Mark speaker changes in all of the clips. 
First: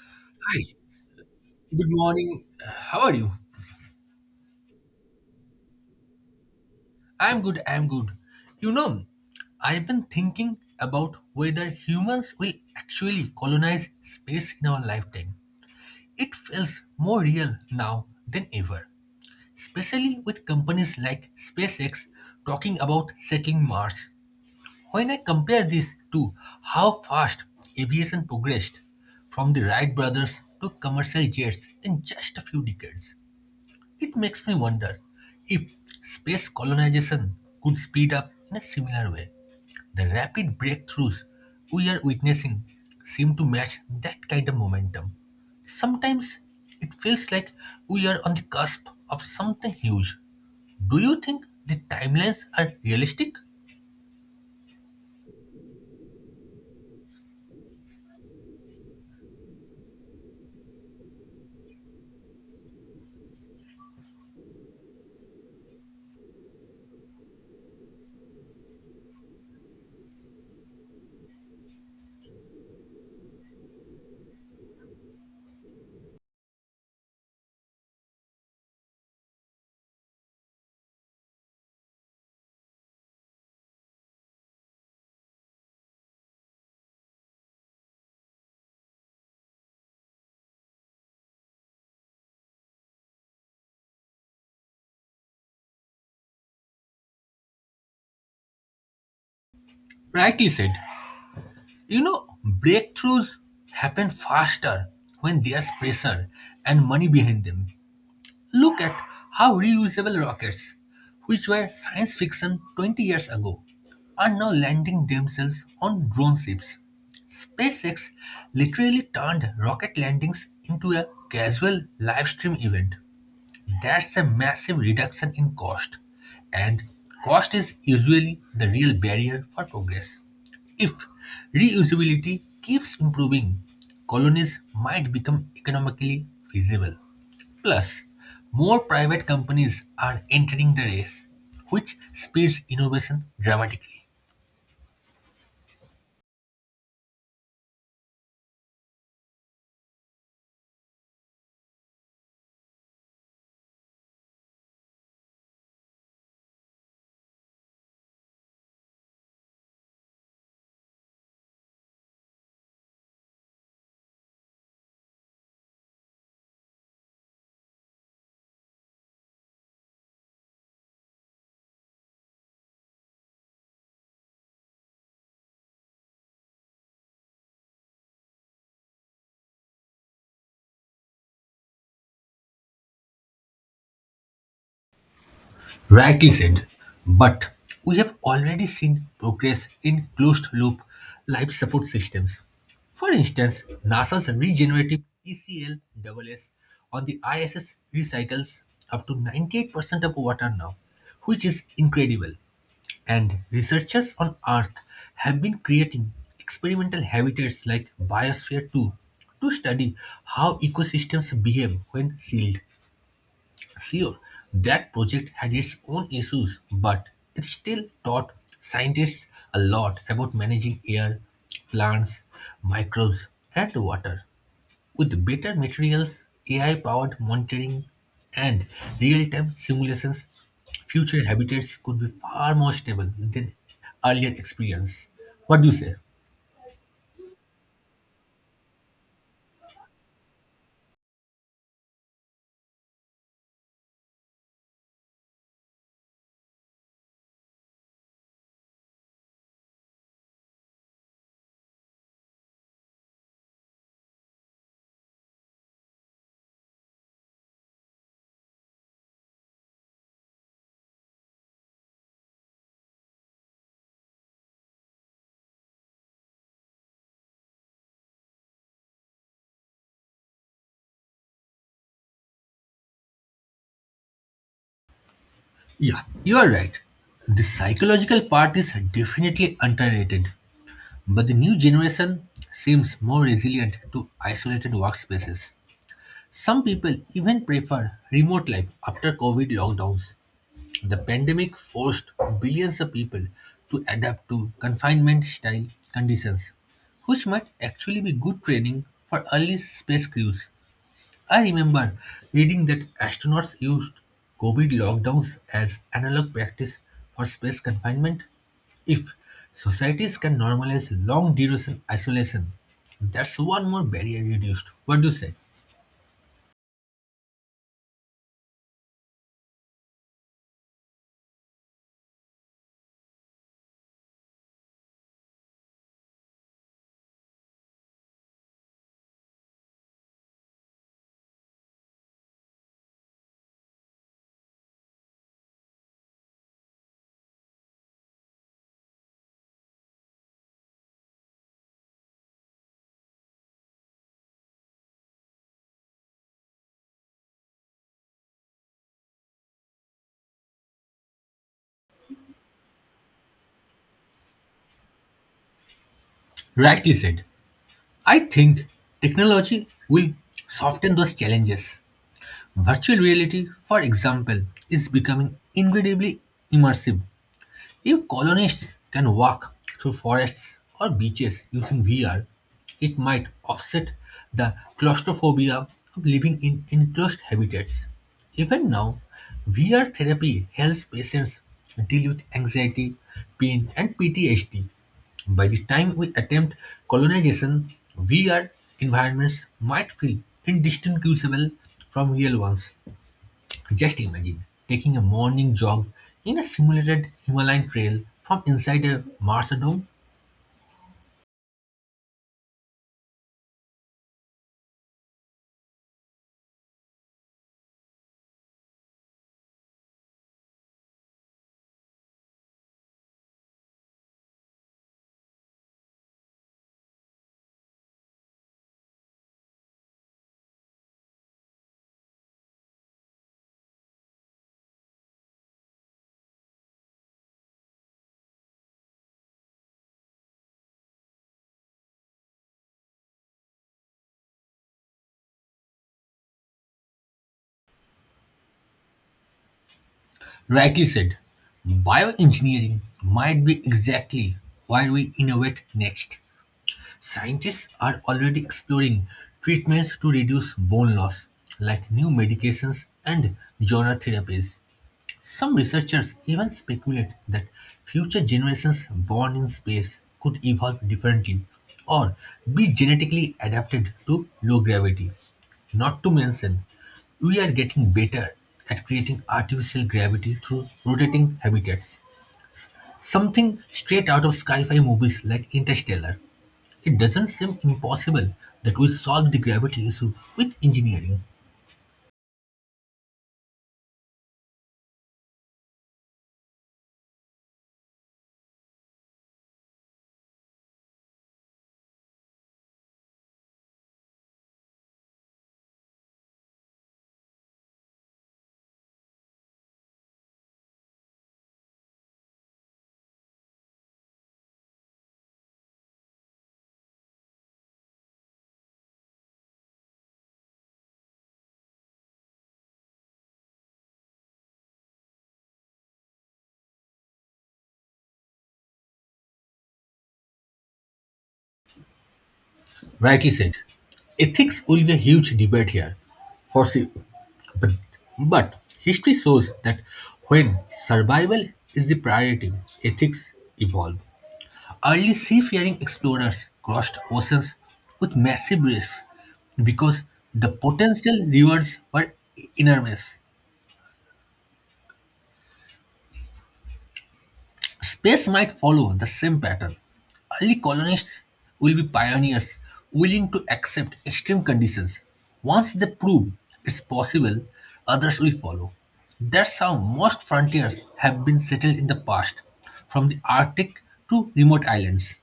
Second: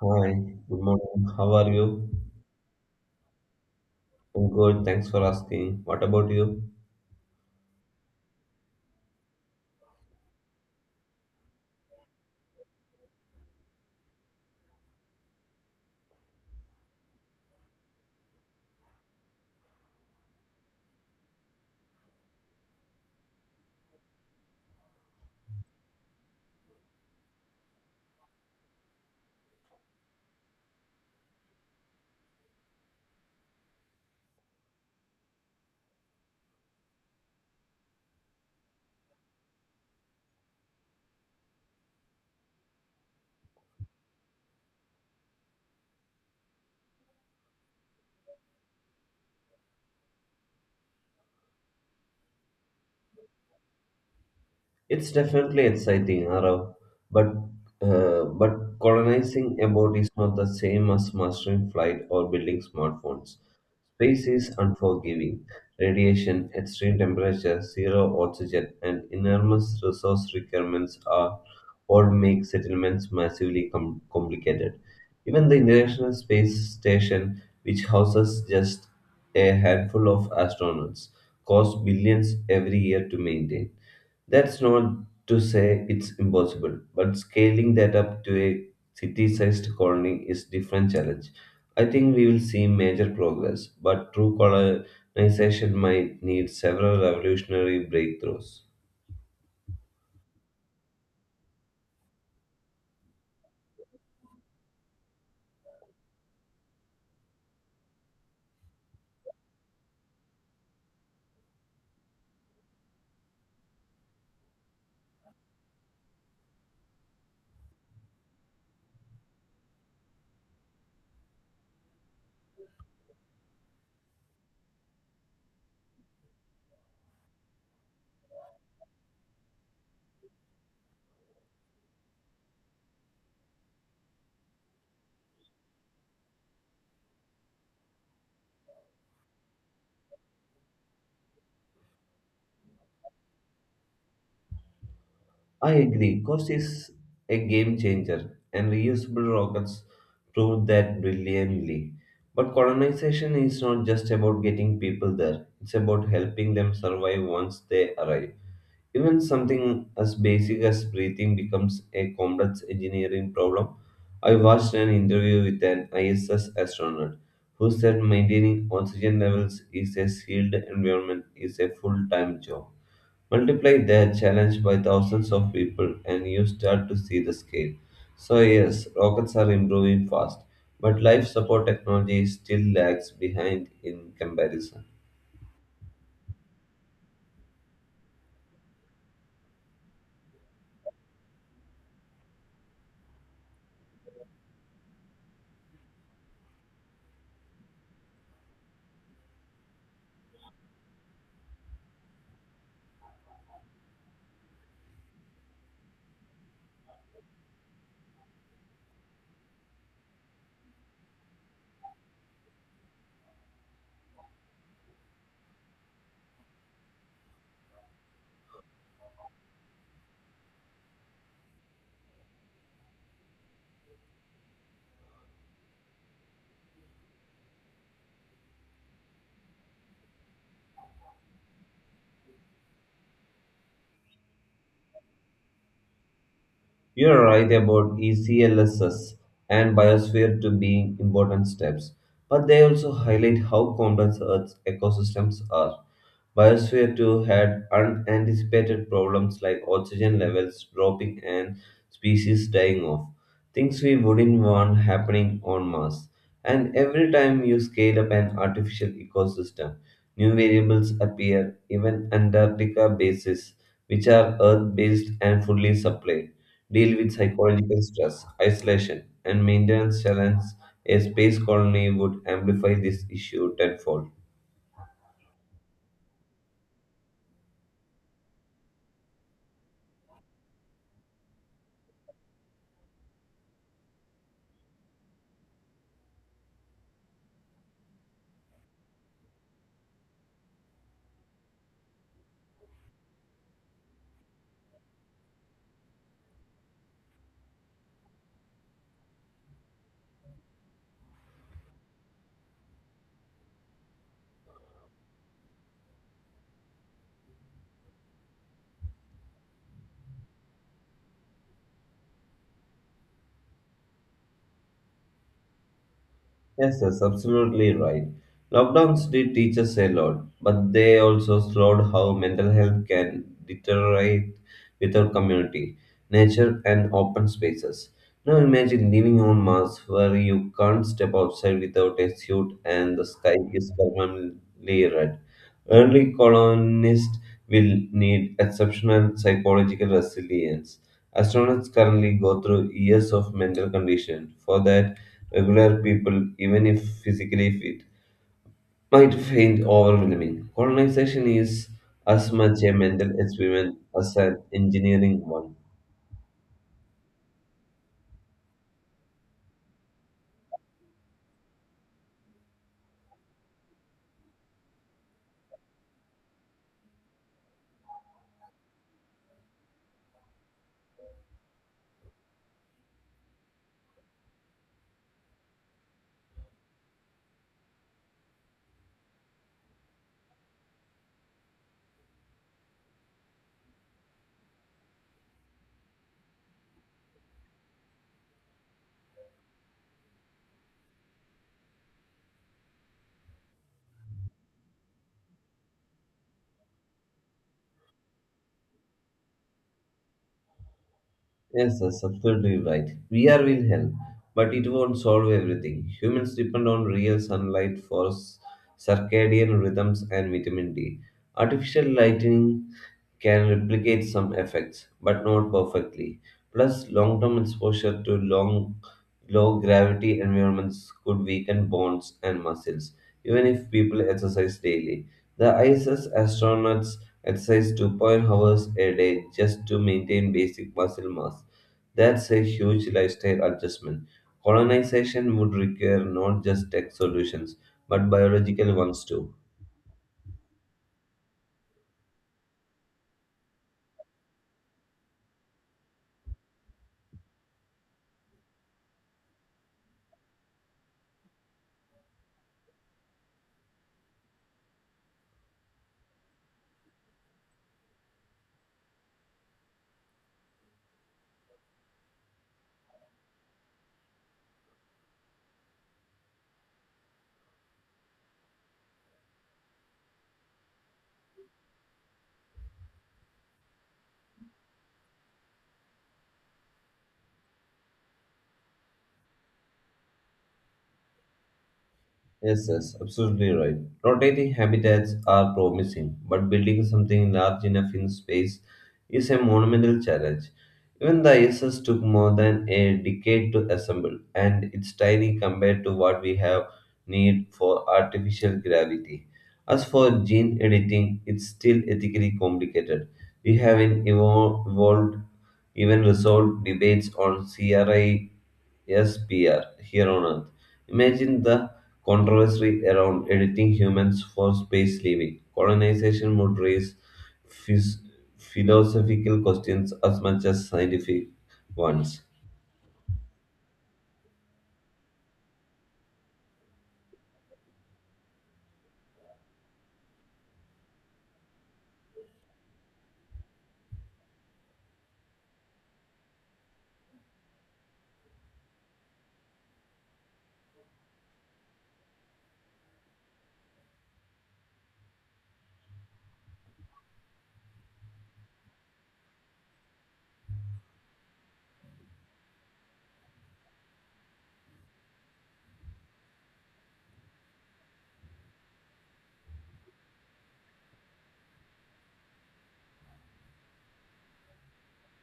Speaker 1: Hi,
Speaker 2: Hi,
Speaker 1: good morning. How are
Speaker 2: good
Speaker 1: you?
Speaker 2: morning. How are you?
Speaker 1: I'm good. Thanks for asking. What about you?
Speaker 2: I'm good, I'm good. You know, I've been thinking about whether humans will actually colonize space in our lifetime. It feels more real now than ever, especially with companies like SpaceX talking about settling Mars. When I compare this to how fast aviation progressed, from the Wright brothers to commercial jets in just a few decades. It makes me wonder if space colonization could speed up in a similar way. The rapid breakthroughs we are witnessing seem to match that kind of momentum. Sometimes it feels like we are on the cusp of something huge. Do you think the timelines are realistic?
Speaker 1: It's definitely exciting, Arav, but but colonizing a boat is not the same as mastering flight or building smartphones. Space is unforgiving. Radiation, extreme temperature, zero oxygen, and enormous resource requirements are all make settlements complicated. Even the International Space Station, which houses just a handful of astronauts, costs billions every year to maintain. That's not to say it's impossible, but scaling that up to a city-sized colony is different challenge. I think we will see major progress, but true colonization might need several revolutionary breakthroughs.
Speaker 2: Rightly said. Breakthroughs happen faster when there's pressure and money behind them. Look at how reusable rockets, which were science fiction 20 years ago, are now landing themselves on drone ships. SpaceX literally turned rocket landings into a casual live stream event. That's a massive reduction in cost, and cost is usually the real barrier for progress. If reusability keeps improving, colonies might become economically feasible. Plus, more private companies are entering the race, which speeds innovation dramatically.
Speaker 1: I agree, cost is a game changer, and reusable rockets proved that brilliantly. But colonization is not just about getting people there, it's about helping them survive once they arrive. Even something as basic as breathing becomes a complex engineering problem. I watched an interview with an ISS astronaut who said maintaining oxygen levels is a sealed environment is a full-time job. Multiply that challenge by thousands of people and you start to see the scale. So yes, rockets are improving fast, but life support technology still lags behind in comparison.
Speaker 2: Rightly said, but we have already seen progress in closed loop life support systems. For instance, NASA's regenerative ECLSS on the ISS recycles up to 98% of water now, which is incredible. And researchers on Earth have been creating experimental habitats like Biosphere 2 to study how ecosystems behave when sealed. Sure, that project had its own issues, but it still taught scientists a lot about managing air, plants, microbes, and water. With better materials, AI powered monitoring, and real time simulations, future habitats could be far more stable than earlier experience. What do you say?
Speaker 1: You're right about ECLSS and biosphere to being important steps, but they also highlight how complex Earth's ecosystems are. Biosphere 2 had unanticipated problems like oxygen levels dropping and species dying off, things we wouldn't want happening on Mars. And every time you scale up an artificial ecosystem, new variables appear, even Antarctica bases, which are Earth based and fully supplied, deal with psychological stress, isolation, and maintenance challenges. A space colony would amplify this issue tenfold.
Speaker 2: Yeah, you are right. The psychological part is definitely underrated. But the new generation seems more resilient to isolated workspaces. Some people even prefer remote life after COVID lockdowns. The pandemic forced billions of people to adapt to confinement style conditions, which might actually be good training for early space crews. I remember reading that astronauts used COVID lockdowns as analog practice for space confinement. If societies can normalize long duration isolation, that's one more barrier reduced. What do you say?
Speaker 1: Yes, that's absolutely right. Lockdowns did teach us a lot, but they also showed how mental health can deteriorate without community, nature, and open spaces. Now imagine living on Mars where you can't step outside without a suit and the sky is permanently red. Early colonists will need exceptional psychological resilience. Astronauts currently go through years of mental condition. For that, regular people, even if physically fit, might find overwhelming. Colonization is as much a mental experiment as an engineering one.
Speaker 2: Rightly said. I think technology will soften those challenges. Virtual reality, for example, is becoming incredibly immersive. If colonists can walk through forests or beaches using VR, it might offset the claustrophobia of living in enclosed habitats. Even now, VR therapy helps patients deal with anxiety, pain, and PTSD. By the time we attempt colonization, VR environments might feel indistinguishable from real ones. Just imagine taking a morning jog in a simulated Himalayan trail from inside a Martian dome.
Speaker 1: Yes, that's absolutely right. VR will help, but it won't solve everything. Humans depend on real sunlight for circadian rhythms and vitamin D. Artificial lighting can replicate some effects, but not perfectly. Plus, long term exposure to long, low gravity environments could weaken bones and muscles, even if people exercise daily. The ISS astronauts exercise 2.0 hours a day just to maintain basic muscle mass. That's a huge lifestyle adjustment. Colonization would require not just tech solutions, but biological ones too.
Speaker 2: Rightly said, bioengineering might be exactly why we innovate next. Scientists are already exploring treatments to reduce bone loss, like new medications and genre therapies. Some researchers even speculate that future generations born in space could evolve differently or be genetically adapted to low gravity. Not to mention, we are getting better at creating artificial gravity through rotating habitats. Something straight out of sci fi movies like Interstellar. It doesn't seem impossible that we solve the gravity issue with engineering.
Speaker 1: Yes, absolutely right. Rotating habitats are promising, but building something large enough in space is a monumental challenge. Even the ISS took more than a decade to assemble, and it's tiny compared to what we have need for artificial gravity. As for gene editing, it's still ethically complicated. We haven't evolved, even resolved debates on CRISPR here on Earth. Imagine the controversy around editing humans for space living, colonization would raise phys- philosophical questions as much as scientific ones.
Speaker 2: Rightly said. Ethics will be a huge debate here, for sure. But, but history shows that when survival is the priority, ethics evolve. Early seafaring explorers crossed oceans with massive risks because the potential rewards were enormous. Space might follow the same pattern. Early colonists will be pioneers willing to accept extreme conditions. Once they prove it's possible, others will follow. That's how most frontiers have been settled in the past, from the Arctic to remote islands.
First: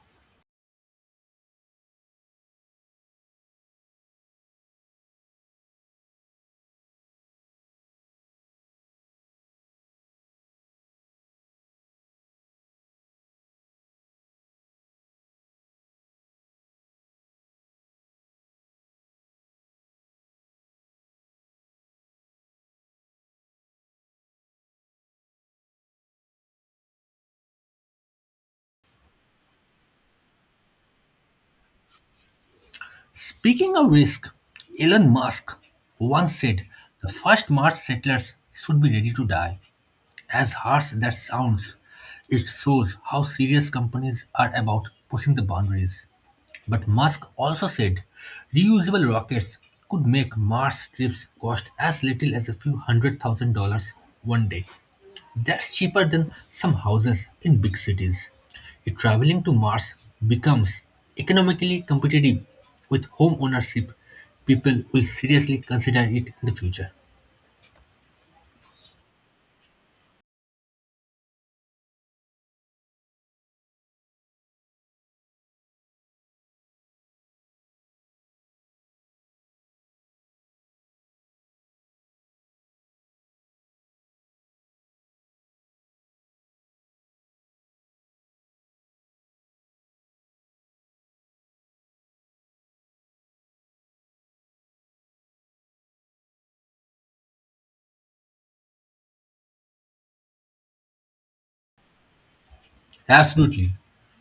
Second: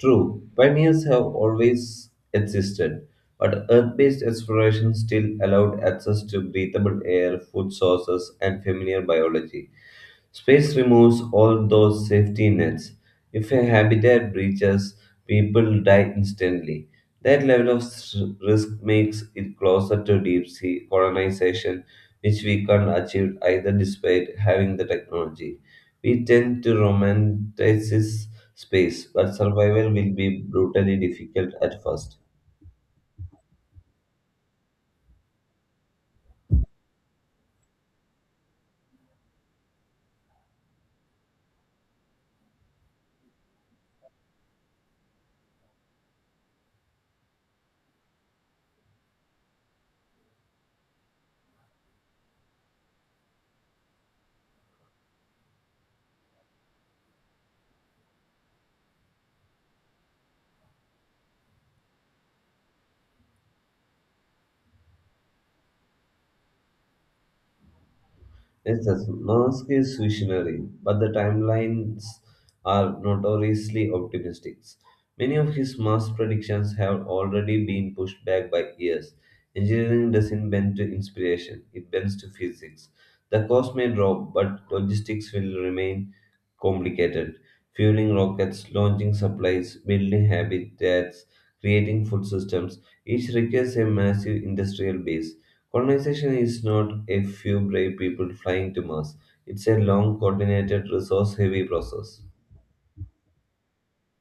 Speaker 1: True, pioneers have always existed, but Earth based exploration still allowed access to breathable air, food sources, and familiar biology. Space removes all those safety nets. If a habitat breaches, people die instantly. That level of risk makes it closer to deep sea colonization, which we can't achieve either despite having the technology. We tend to romanticize space, but survival will be brutally difficult at first.
Speaker 2: Speaking of risk, Elon Musk once said the first Mars settlers should be ready to die. As harsh that sounds, it shows how serious companies are about pushing the boundaries. But Musk also said reusable rockets could make Mars trips cost as little as a few hundred thousand dollars one day. That's cheaper than some houses in big cities. If traveling to Mars becomes economically competitive with home ownership, people will seriously consider it in the future.
Speaker 1: Yes, that's Musk is visionary, but the timelines are notoriously optimistic. Many of his Mars predictions have already been pushed back by years. Engineering doesn't bend to inspiration, it bends to physics. The cost may drop, but logistics will remain complicated. Fueling rockets, launching supplies, building habitats, creating food systems, each requires a massive industrial base. Colonization is not a few brave people flying to Mars. It's a long, coordinated, resource heavy process.
Speaker 2: Absolutely.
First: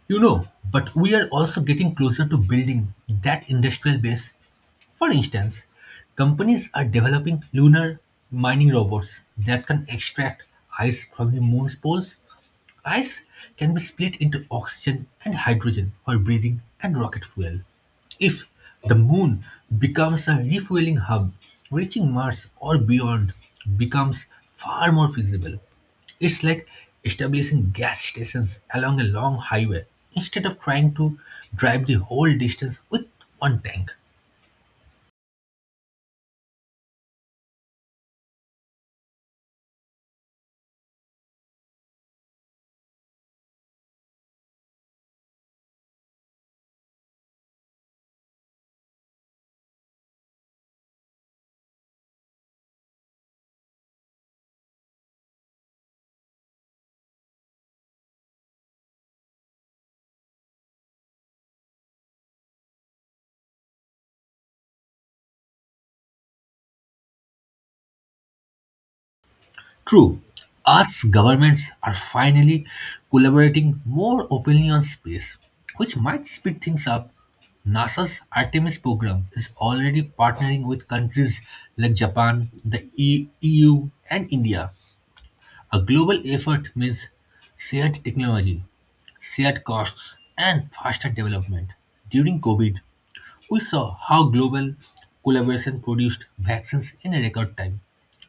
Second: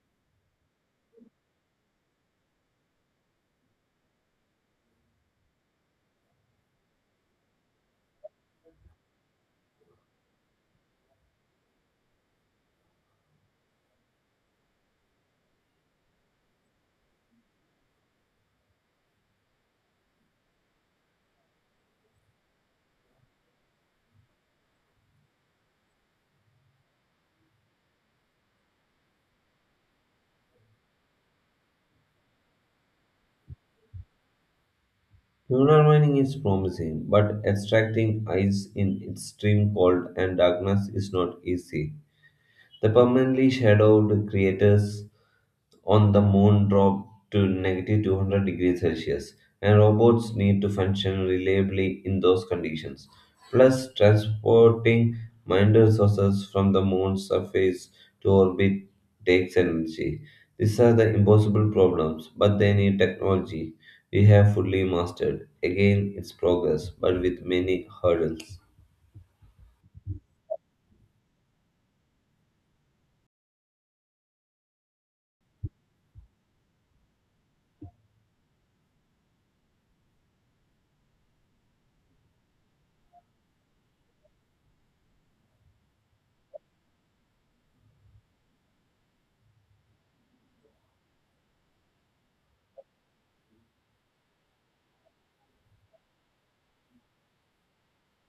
Speaker 2: But we are also getting closer to building that industrial base. For instance, companies are developing lunar mining robots that can extract ice from the moon's poles. Ice can be split into oxygen and hydrogen for breathing and rocket fuel. If the moon becomes a refueling hub, reaching Mars or beyond becomes far more feasible. It's like establishing gas stations along a long highway instead of trying to drive the whole distance with one tank.
Speaker 1: Lunar mining is promising, but extracting ice in extreme cold and darkness is not easy. The permanently shadowed craters on the moon drop to negative 200 degrees Celsius, and robots need to function reliably in those conditions. Plus, transporting minor resources from the moon's surface to orbit takes energy. These are the impossible problems, but they need technology we have fully mastered. Again, it's progress, but with many hurdles.
Speaker 2: True, Earth's governments are finally collaborating more openly on space, which might speed things up. NASA's Artemis program is already partnering with countries like Japan, the EU, and India. A global effort means shared technology, shared costs, and faster development. During COVID, we saw how global collaboration produced vaccines in a record time.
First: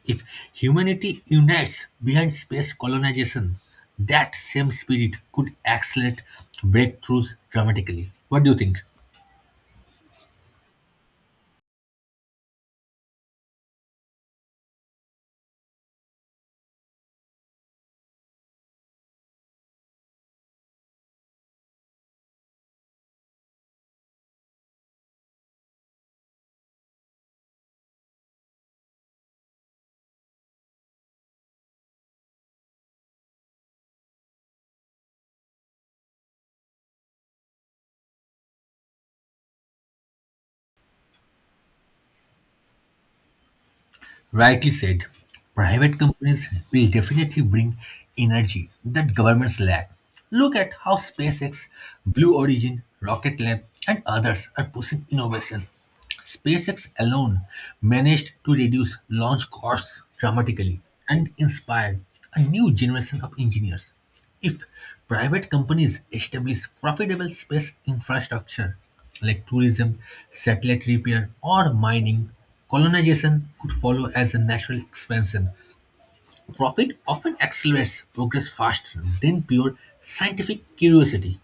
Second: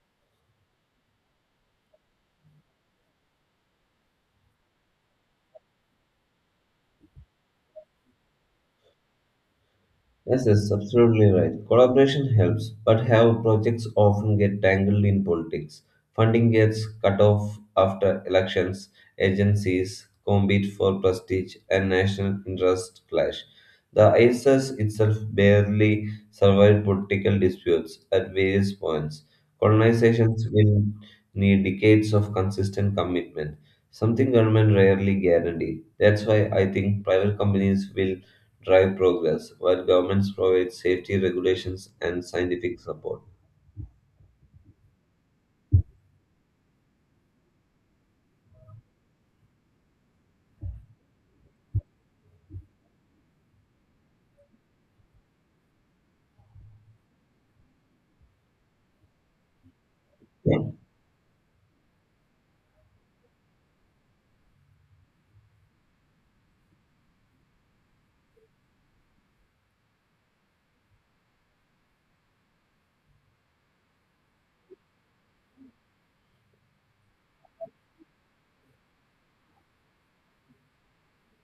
Speaker 2: If humanity unites behind space colonization, that same spirit could accelerate breakthroughs dramatically. What do you think?
Speaker 1: Yes, absolutely right. Collaboration helps, but how projects often get tangled in politics. Funding gets cut off after elections, agencies compete for prestige, and national interests clash. The ISIS itself barely survived political disputes at various points. Colonizations will need decades of consistent commitment, something government rarely guarantee. That's why I think private companies will drive progress, while governments provide safety regulations and scientific support.
Speaker 2: Rightly said, private companies will definitely bring energy that governments lack. Look at how SpaceX, Blue Origin, Rocket Lab, and others are pushing innovation. SpaceX alone managed to reduce launch costs dramatically and inspired a new generation of engineers. If private companies establish profitable space infrastructure like tourism, satellite repair, or mining, colonization could follow as a natural expansion. Profit often accelerates progress faster than pure scientific curiosity.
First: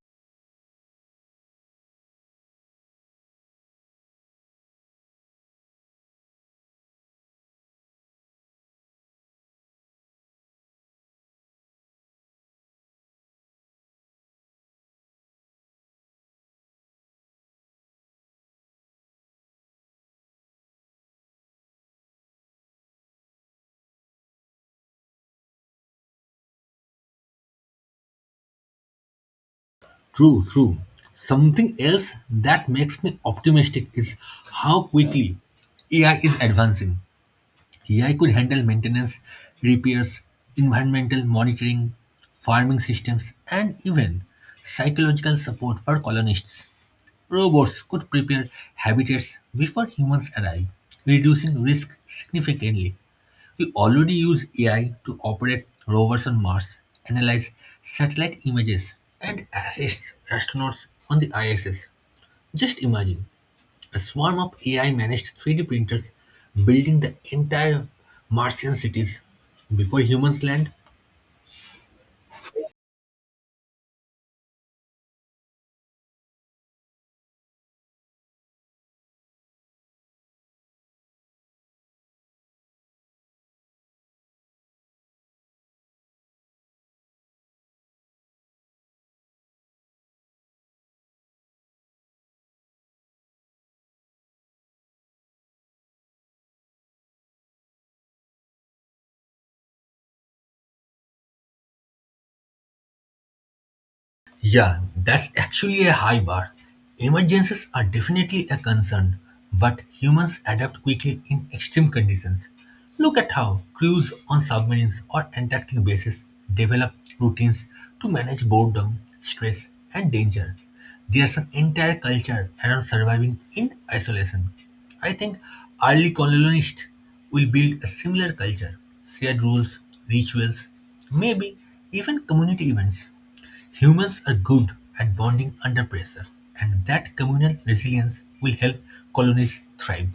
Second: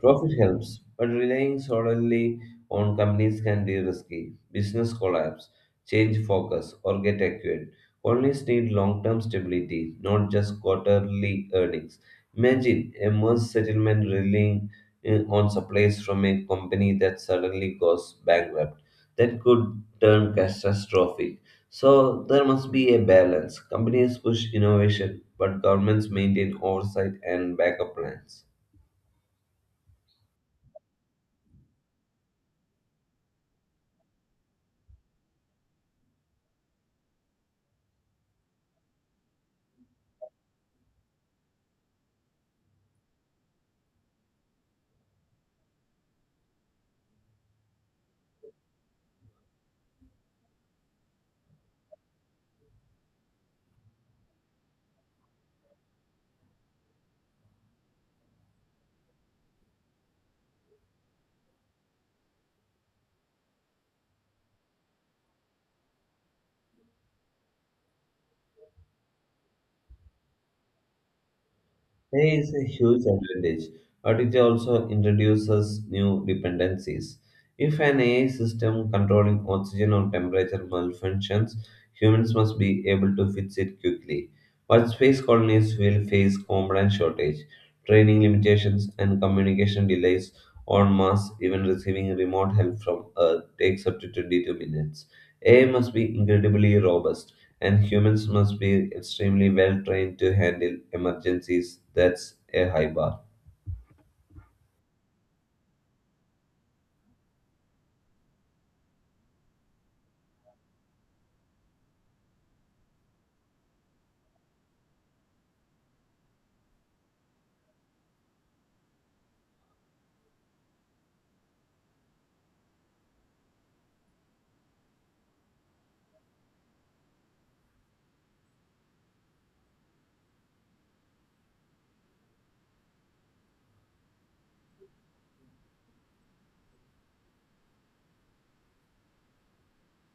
Speaker 1: Profit helps, but relying solely on companies can be risky. Business collapse, change focus, or get acquired. Colonies need long term stability, not just quarterly earnings. Imagine a merge settlement relying on supplies from a company that suddenly goes bankrupt. That could turn catastrophic. So there must be a balance. Companies push innovation, but governments maintain oversight and backup plans.
Speaker 2: True, true. Something else that makes me optimistic is how quickly AI is advancing. AI could handle maintenance, repairs, environmental monitoring, farming systems, and even psychological support for colonists. Robots could prepare habitats before humans arrive, reducing risk significantly. We already use AI to operate rovers on Mars, analyze satellite images, and assist astronauts on the ISS. Just imagine a swarm of AI managed 3D printers building the entire Martian cities before humans land.
Speaker 1: AI is a huge advantage, but it also introduces new dependencies. If an AI system controlling oxygen or temperature malfunctions, humans must be able to fix it quickly. But space colonies will face component shortage, training limitations, and communication delays on Mars. Even receiving remote help from Earth takes up to 22 minutes. AI must be incredibly robust and humans must be extremely well trained to handle emergencies. That's a high bar.
Speaker 2: Yeah, that's actually a high bar. Emergencies are definitely a concern, but humans adapt quickly in extreme conditions. Look at how crews on submarines or Antarctic bases develop routines to manage boredom, stress, and danger. There's an entire culture around surviving in isolation. I think early colonists will build a similar culture, shared rules, rituals, maybe even community events. Humans are good at bonding under pressure, and that communal resilience will help colonies thrive.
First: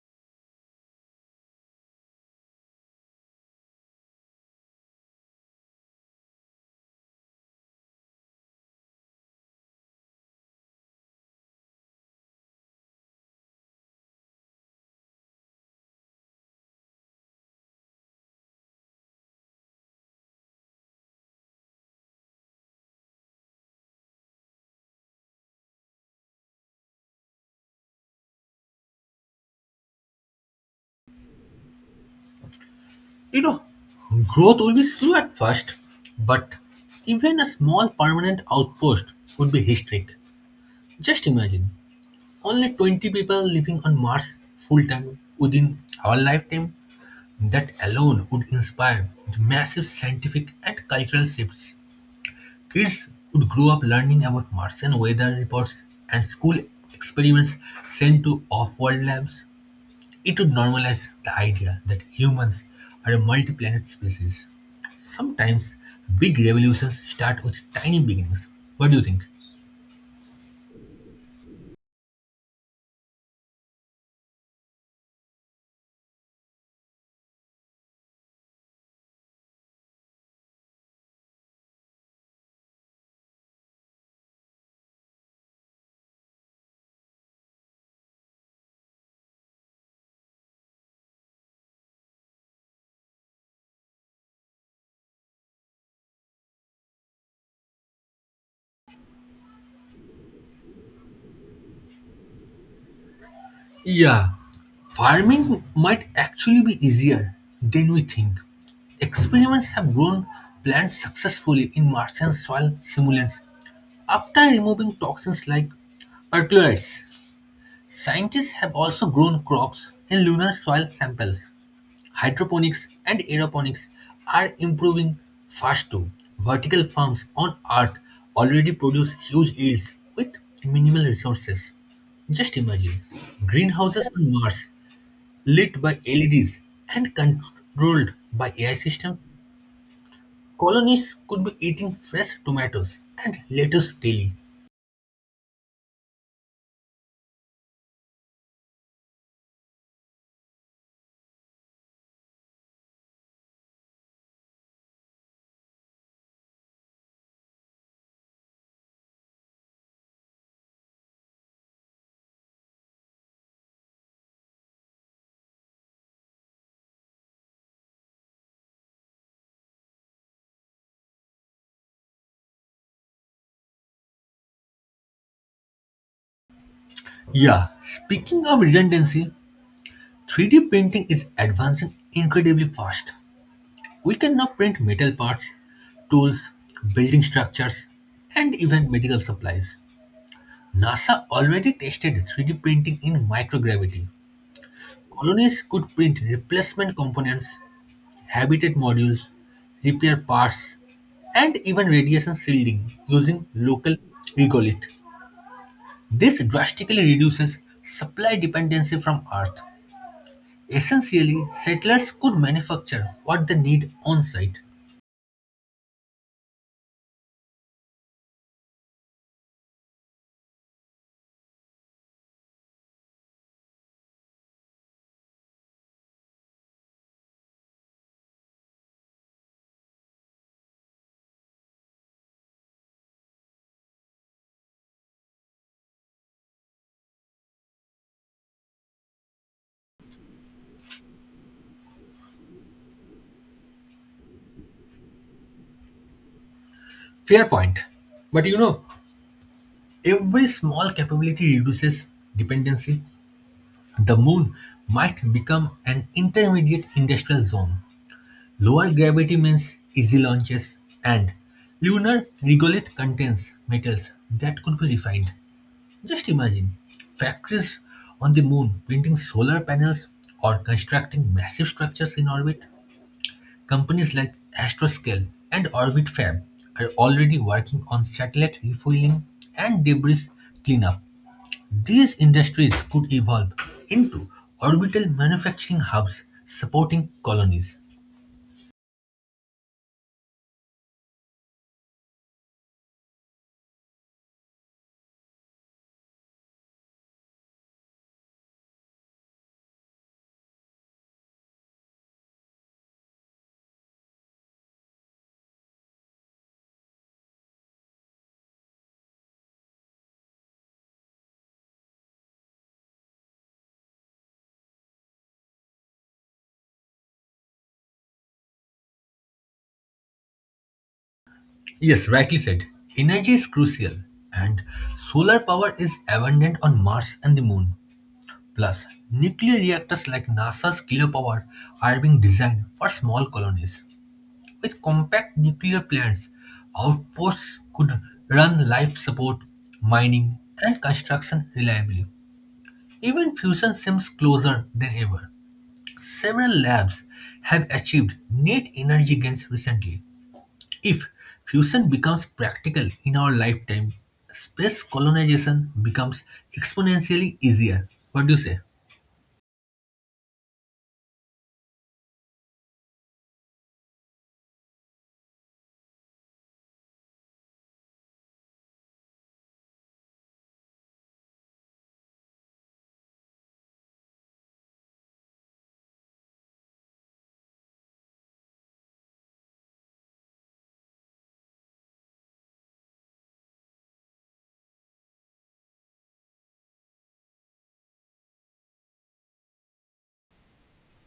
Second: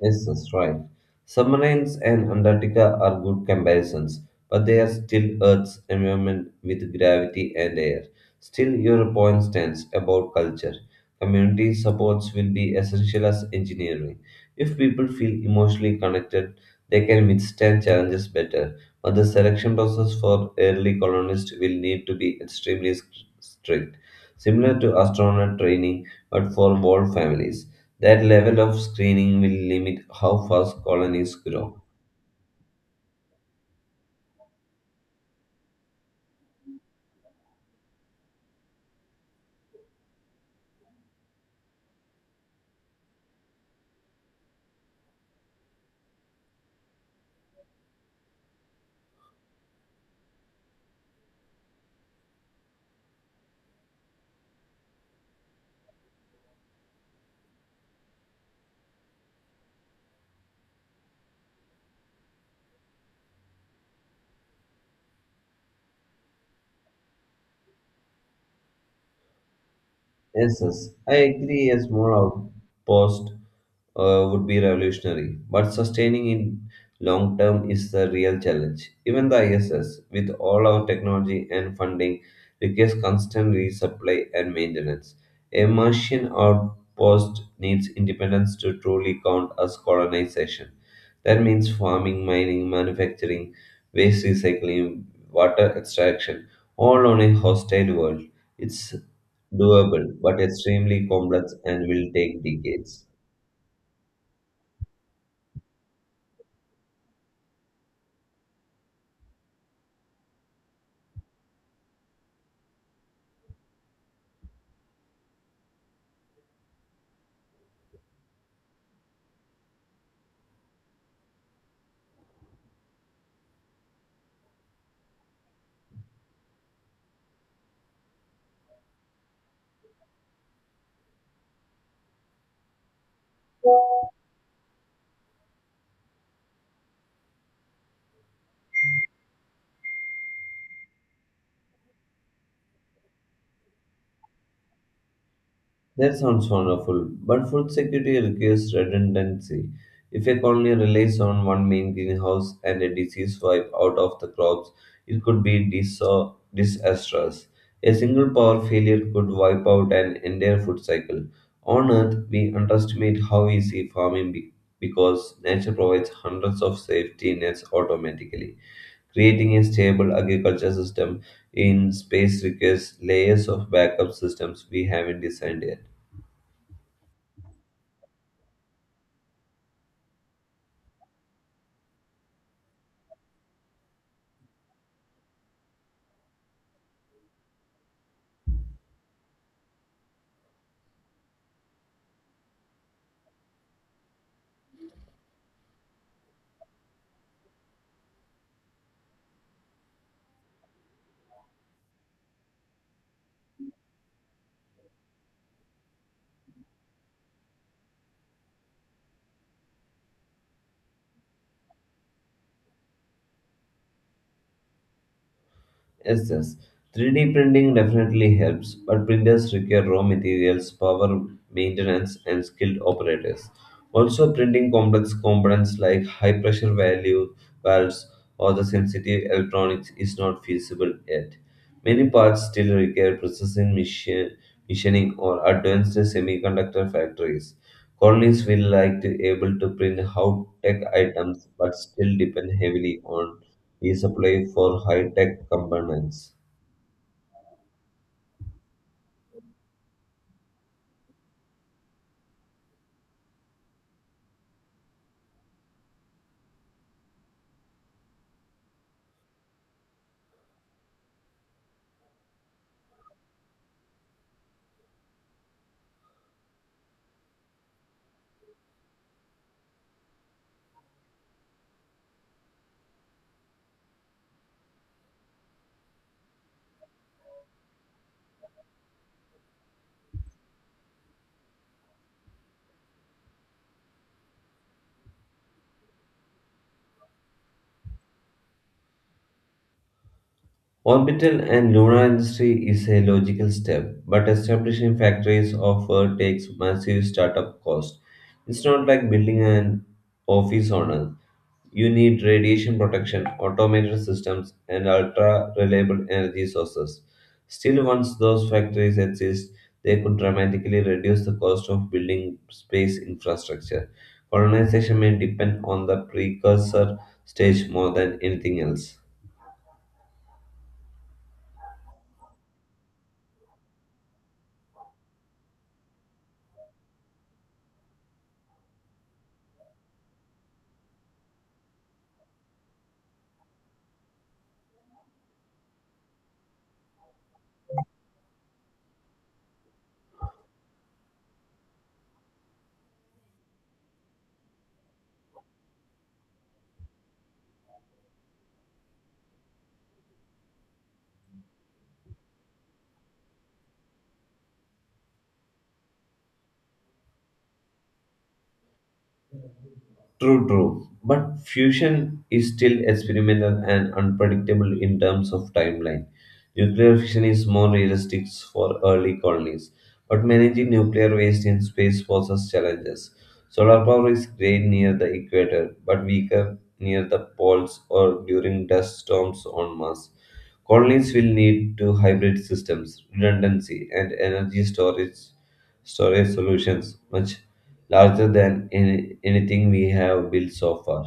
Speaker 1: Yes, that's right. Submarines and Antarctica are good comparisons, but they are still Earth's environment with gravity and air. Still, your point stands about culture. Community supports will be essential as engineering. If people feel emotionally connected, they can withstand challenges better. But the selection process for early colonists will need to be extremely strict, similar to astronaut training, but for world families. That level of screening will limit how fast colonies grow.
Speaker 2: You know, Growth will be slow at first, but even a small permanent outpost would be historic. Just imagine only 20 people living on Mars full time within our lifetime. That alone would inspire massive scientific and cultural shifts. Kids would grow up learning about Martian weather reports and school experiments sent to off-world labs. It would normalize the idea that humans are a multi-planet species. Sometimes big revolutions start with tiny beginnings. What do you think?
Speaker 1: Yes, I agree. A small outpost would be revolutionary, but sustaining in long term is the real challenge. Even the ISS, with all our technology and funding, requires constant resupply and maintenance. A Martian outpost needs independence to truly count as colonization. That means farming, mining, manufacturing, waste recycling, water extraction, all on a hostile world. It's doable, but extremely complex and will take decades.
Speaker 2: Yeah, farming might actually be easier than we think. Experiments have grown plants successfully in Martian soil simulants after removing toxins like perchlorates. Scientists have also grown crops in lunar soil samples. Hydroponics and aeroponics are improving fast too. Vertical farms on Earth already produce huge yields with minimal resources. Just imagine greenhouses on Mars lit by LEDs and controlled by AI systems. Colonists could be eating fresh tomatoes and lettuce daily.
Speaker 1: That sounds wonderful, but food security requires redundancy. If a colony relies on one main greenhouse and a disease wipe out of the crops, it could be disastrous. A single power failure could wipe out an entire food cycle. On Earth, we underestimate how easy because nature provides hundreds of safety nets automatically. Creating a stable agriculture system in space requires layers of backup systems we haven't designed yet.
Speaker 2: Yeah, speaking of redundancy, 3D printing is advancing incredibly fast. We can now print metal parts, tools, building structures, and even medical supplies. NASA already tested 3D printing in microgravity. Colonies could print replacement components, habitat modules, repair parts, and even radiation shielding using local regolith. This drastically reduces supply dependency from Earth. Essentially, settlers could manufacture what they need on site.
Speaker 1: Yes, yes. 3D printing definitely helps, but printers require raw materials, power maintenance, and skilled operators. Also, printing complex components like high pressure value valves or the sensitive electronics is not feasible yet. Many parts still require machining or advanced semiconductor factories. Colonies will like to able to print how tech items but still depend heavily on is applied for high-tech components.
Speaker 2: Fair point. But every small capability reduces dependency. The moon might become an intermediate industrial zone. Lower gravity means easy launches, and lunar regolith contains metals that could be refined. Just imagine factories on the moon painting solar panels or constructing massive structures in orbit. Companies like Astroscale and OrbitFab are already working on satellite refueling and debris cleanup. These industries could evolve into orbital manufacturing hubs supporting colonies.
Speaker 1: Orbital and lunar industry is a logical step, but establishing factories of Earth takes massive startup cost. It's not like building an office on Earth. You need radiation protection, automated systems, and ultra reliable energy sources. Still, once those factories exist, they could dramatically reduce the cost of building space infrastructure. Colonization may depend on the precursor stage more than anything else.
Speaker 2: Yes, rightly said. Energy is crucial, and solar power is abundant on Mars and the Moon. Plus, nuclear reactors like NASA's Cleopatra are being designed for small colonies. With compact nuclear plants, outposts could run life support, mining, and construction reliably. Even fusion seems closer than ever. Several labs have achieved net energy gains recently. If fusion becomes practical in our lifetime, space colonization becomes exponentially easier. What do you say?
Speaker 1: True, true. But fusion is still experimental and unpredictable in terms of timeline. Nuclear fission is more realistic for early colonies, but managing nuclear waste in space poses challenges. Solar power is great near the equator, but weaker near the poles or during dust storms on Mars. Colonies will need to hybrid systems, redundancy, and energy storage solutions, much larger than anything we have built so far.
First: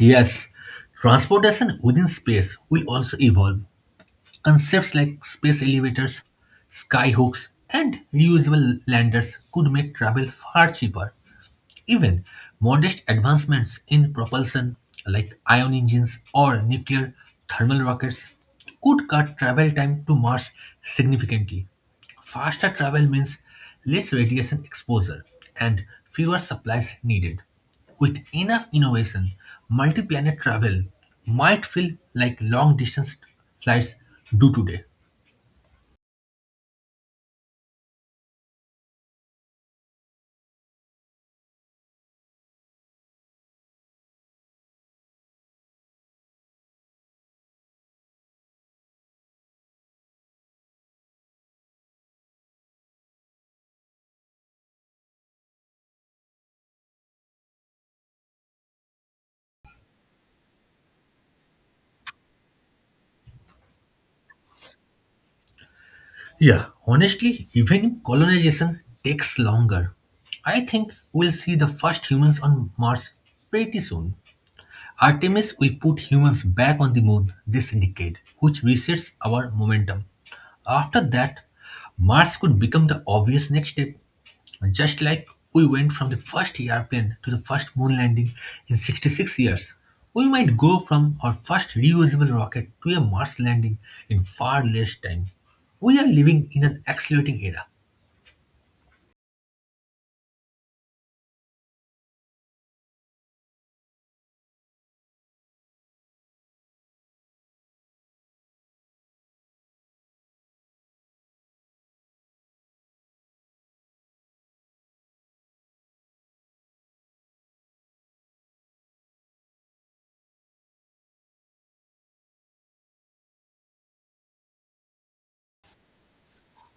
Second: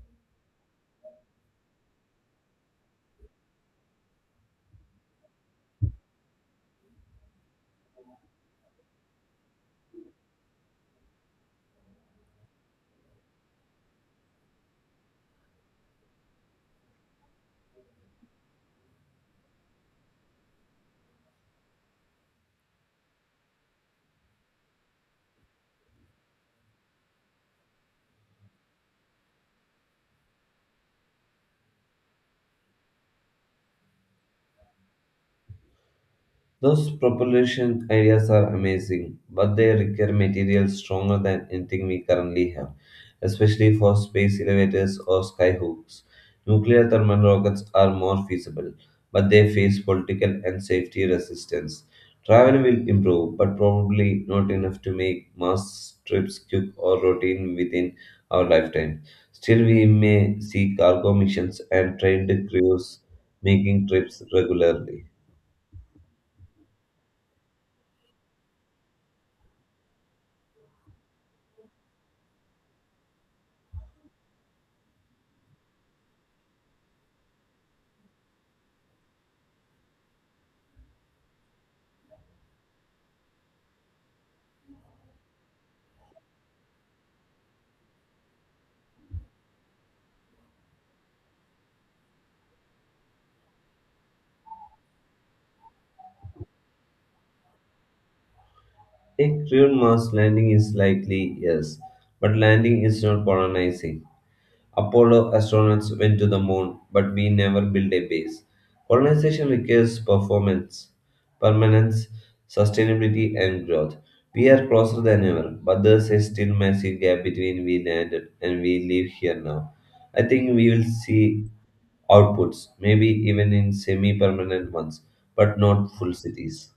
Speaker 2: Yes, transportation within space will also evolve. Concepts like space elevators, skyhooks, and reusable landers could make travel far cheaper. Even modest advancements in propulsion, like ion engines or nuclear thermal rockets, could cut travel time to Mars significantly. Faster travel means less radiation exposure and fewer supplies needed. With enough innovation, multi planet travel might feel like long distance flights do today.
Speaker 1: Those propulsion ideas are amazing, but they require materials stronger than anything we currently have, especially for space elevators or skyhooks. Nuclear thermal rockets are more feasible, but they face political and safety resistance. Travel will improve, but probably not enough to make mass trips quick or routine within our lifetime. Still, we may see cargo missions and trained crews making trips regularly.
Speaker 2: Yeah, honestly, even if colonization takes longer, I think we'll see the first humans on Mars pretty soon. Artemis will put humans back on the moon this decade, which resets our momentum. After that, Mars could become the obvious next step. Just like we went from the first airplane to the first moon landing in 66 years, we might go from our first reusable rocket to a Mars landing in far less time. We are living in an accelerating era.
Speaker 1: A crewed Mars landing is likely, yes, but landing is not colonizing. Apollo astronauts went to the moon, but we never built a base. Colonization requires performance, permanence, sustainability, and growth. We are closer than ever, but there's a still massive gap between we landed and we live here now. I think we will see outputs, maybe even in semi permanent ones, but not full cities.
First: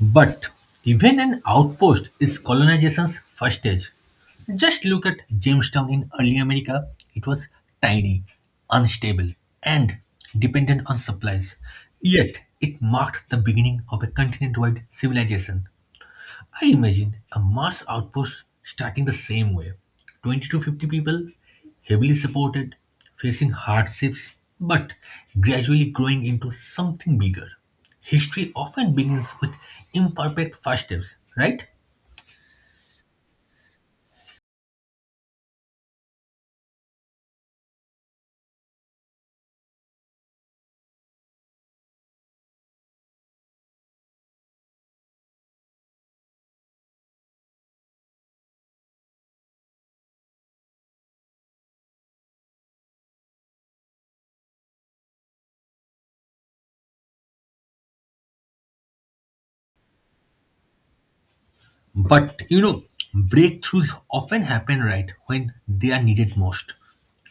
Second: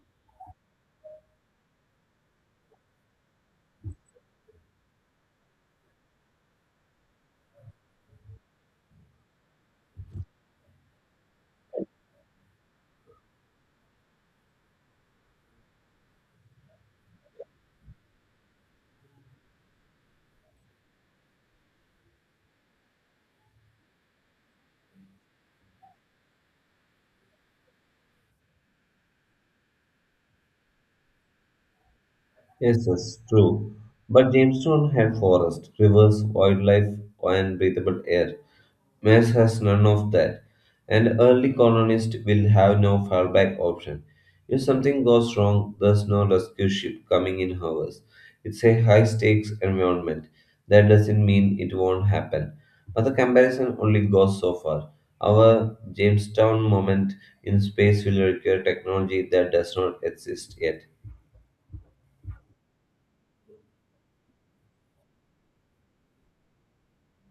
Speaker 2: But even an outpost is colonization's first stage. Just look at Jamestown in early America. It was tiny, unstable, and dependent on supplies. Yet, it marked the beginning of a continent wide civilization. I imagine a mass outpost starting the same way 20 to 50 people, heavily supported, facing hardships, but gradually growing into something bigger. History often begins with imperfect first steps, right?
Speaker 1: Yes, true. But Jamestown had forests, rivers, wildlife, and breathable air. Mass has none of that, and early colonists will have no fallback option. If something goes wrong, there's no rescue ship coming in hours. It's a high stakes environment. That doesn't mean it won't happen. But the comparison only goes so far. Our Jamestown moment in space will require technology that does not exist yet.
Speaker 2: But breakthroughs often happen right when they are needed most.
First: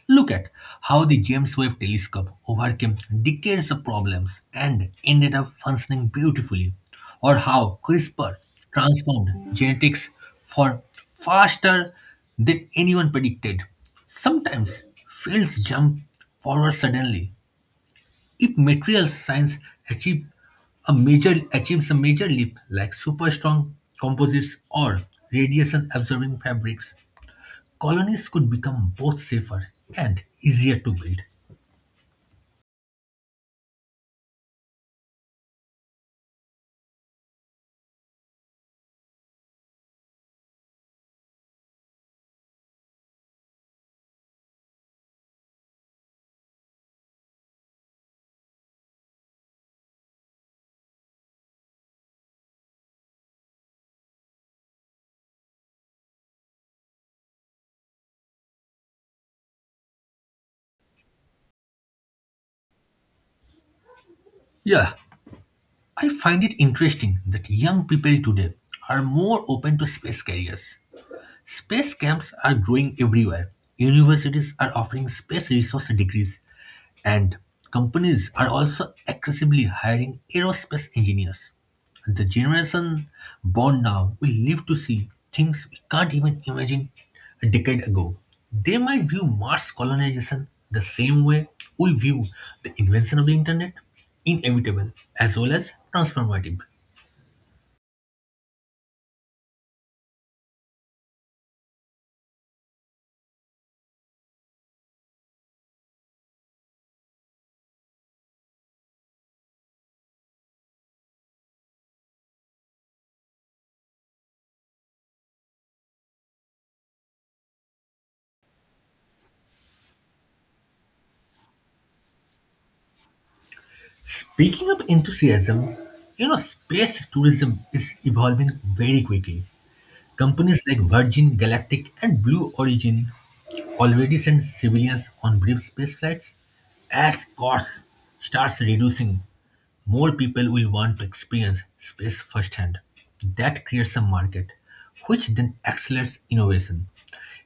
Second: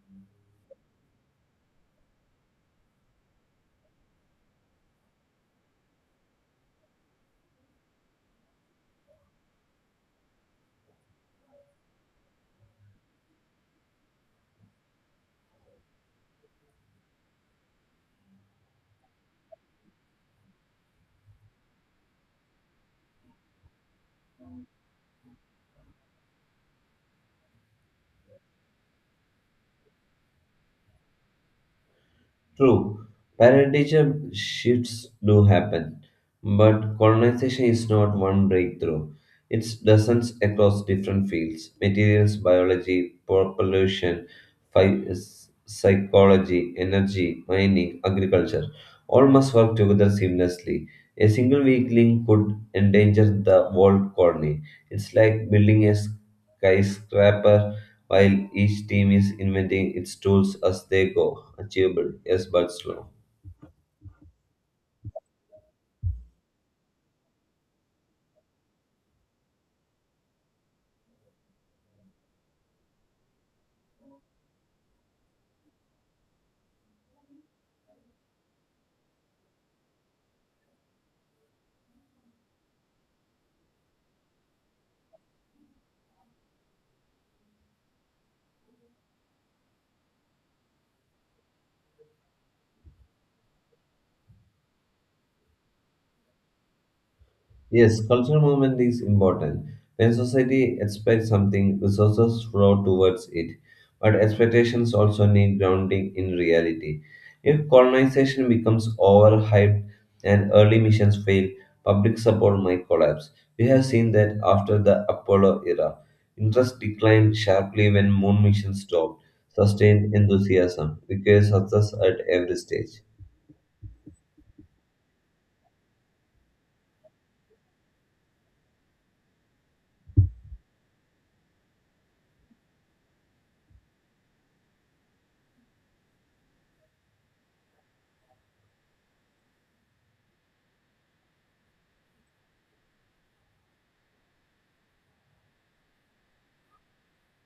Speaker 2: Look at how the James Webb telescope overcame decades of problems and ended up functioning beautifully, or how CRISPR transformed genetics for faster than anyone predicted. Sometimes fields jump forward suddenly, if materials science achieve achieves a major leap like super strong composites or radiation absorbing fabrics, colonies could become both safer and easier to build.
Speaker 1: True, paradigm shifts do happen, but colonization is not one breakthrough. It's dozens across different fields materials, biology, population, phy- psychology, energy, mining, agriculture. All must work together seamlessly. A single weak link could endanger the whole colony. It's like building a skyscraper while each team is inventing its tools as they go. Achievable, yes, but slow.
Speaker 2: Yeah, I find it interesting that young people today are more open to space carriers. Space camps are growing everywhere. Universities are offering space resource degrees, and companies are also aggressively hiring aerospace engineers. The generation born now will live to see things we can't even imagine a decade ago. They might view Mars colonization the same way we view the invention of the internet, inevitable as well as transformative.
Speaker 1: Yes, cultural movement is important. When society expects something, resources flow towards it. But expectations also need grounding in reality. If colonization becomes overhyped and early missions fail, public support might collapse. We have seen that after the Apollo era. Interest declined sharply when moon missions stopped. Sustained enthusiasm requires success at every stage.
Speaker 2: Speaking of enthusiasm, space tourism is evolving very quickly. Companies like Virgin Galactic and Blue Origin already send civilians on brief space flights. As costs starts reducing, more people will want to experience space firsthand. That creates a market, which then accelerates innovation.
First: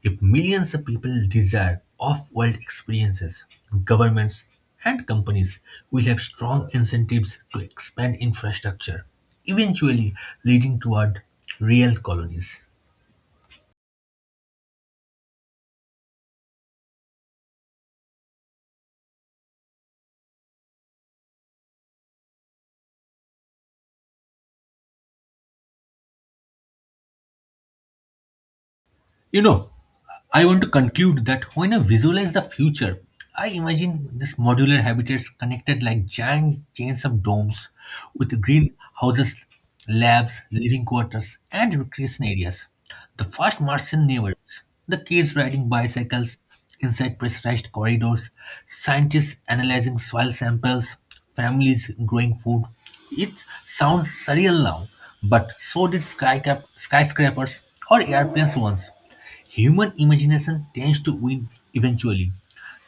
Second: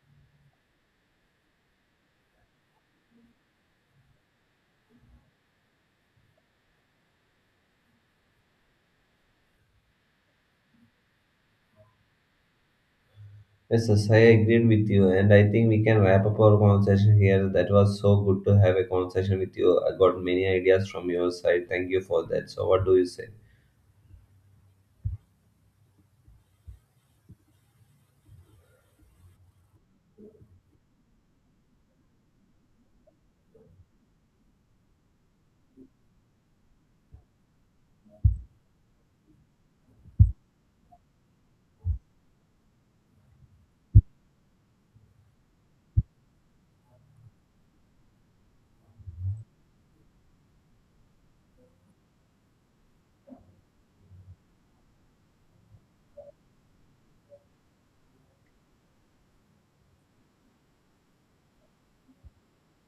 Speaker 2: If millions of people desire off world experiences, governments and companies will have strong incentives to expand infrastructure, eventually leading toward real colonies.
Speaker 1: Yes, I agreed with you, and I think we can wrap up our conversation here. That was so good to have a conversation with you. I got many ideas from your side. Thank you for that. So, what do you say?
Speaker 2: You know, I want to conclude that when I visualize the future, I imagine these modular habitats connected like giant chains of domes with green houses, labs, living quarters, and recreation areas. The first Martian neighborhoods, the kids riding bicycles inside pressurized corridors, scientists analyzing soil samples, families growing food. It sounds surreal now, but so did skyscrapers or airplanes once. Human imagination tends to win eventually.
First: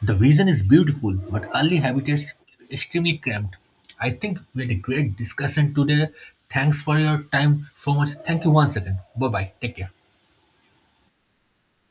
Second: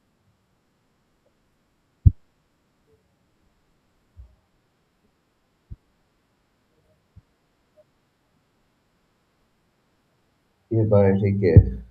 Speaker 2: The vision is beautiful, but early habitats extremely cramped. I think we had a great discussion today. Thanks for your time so much. Thank you once again. Bye bye. Take care.
Speaker 1: Yeah, bye. Take care.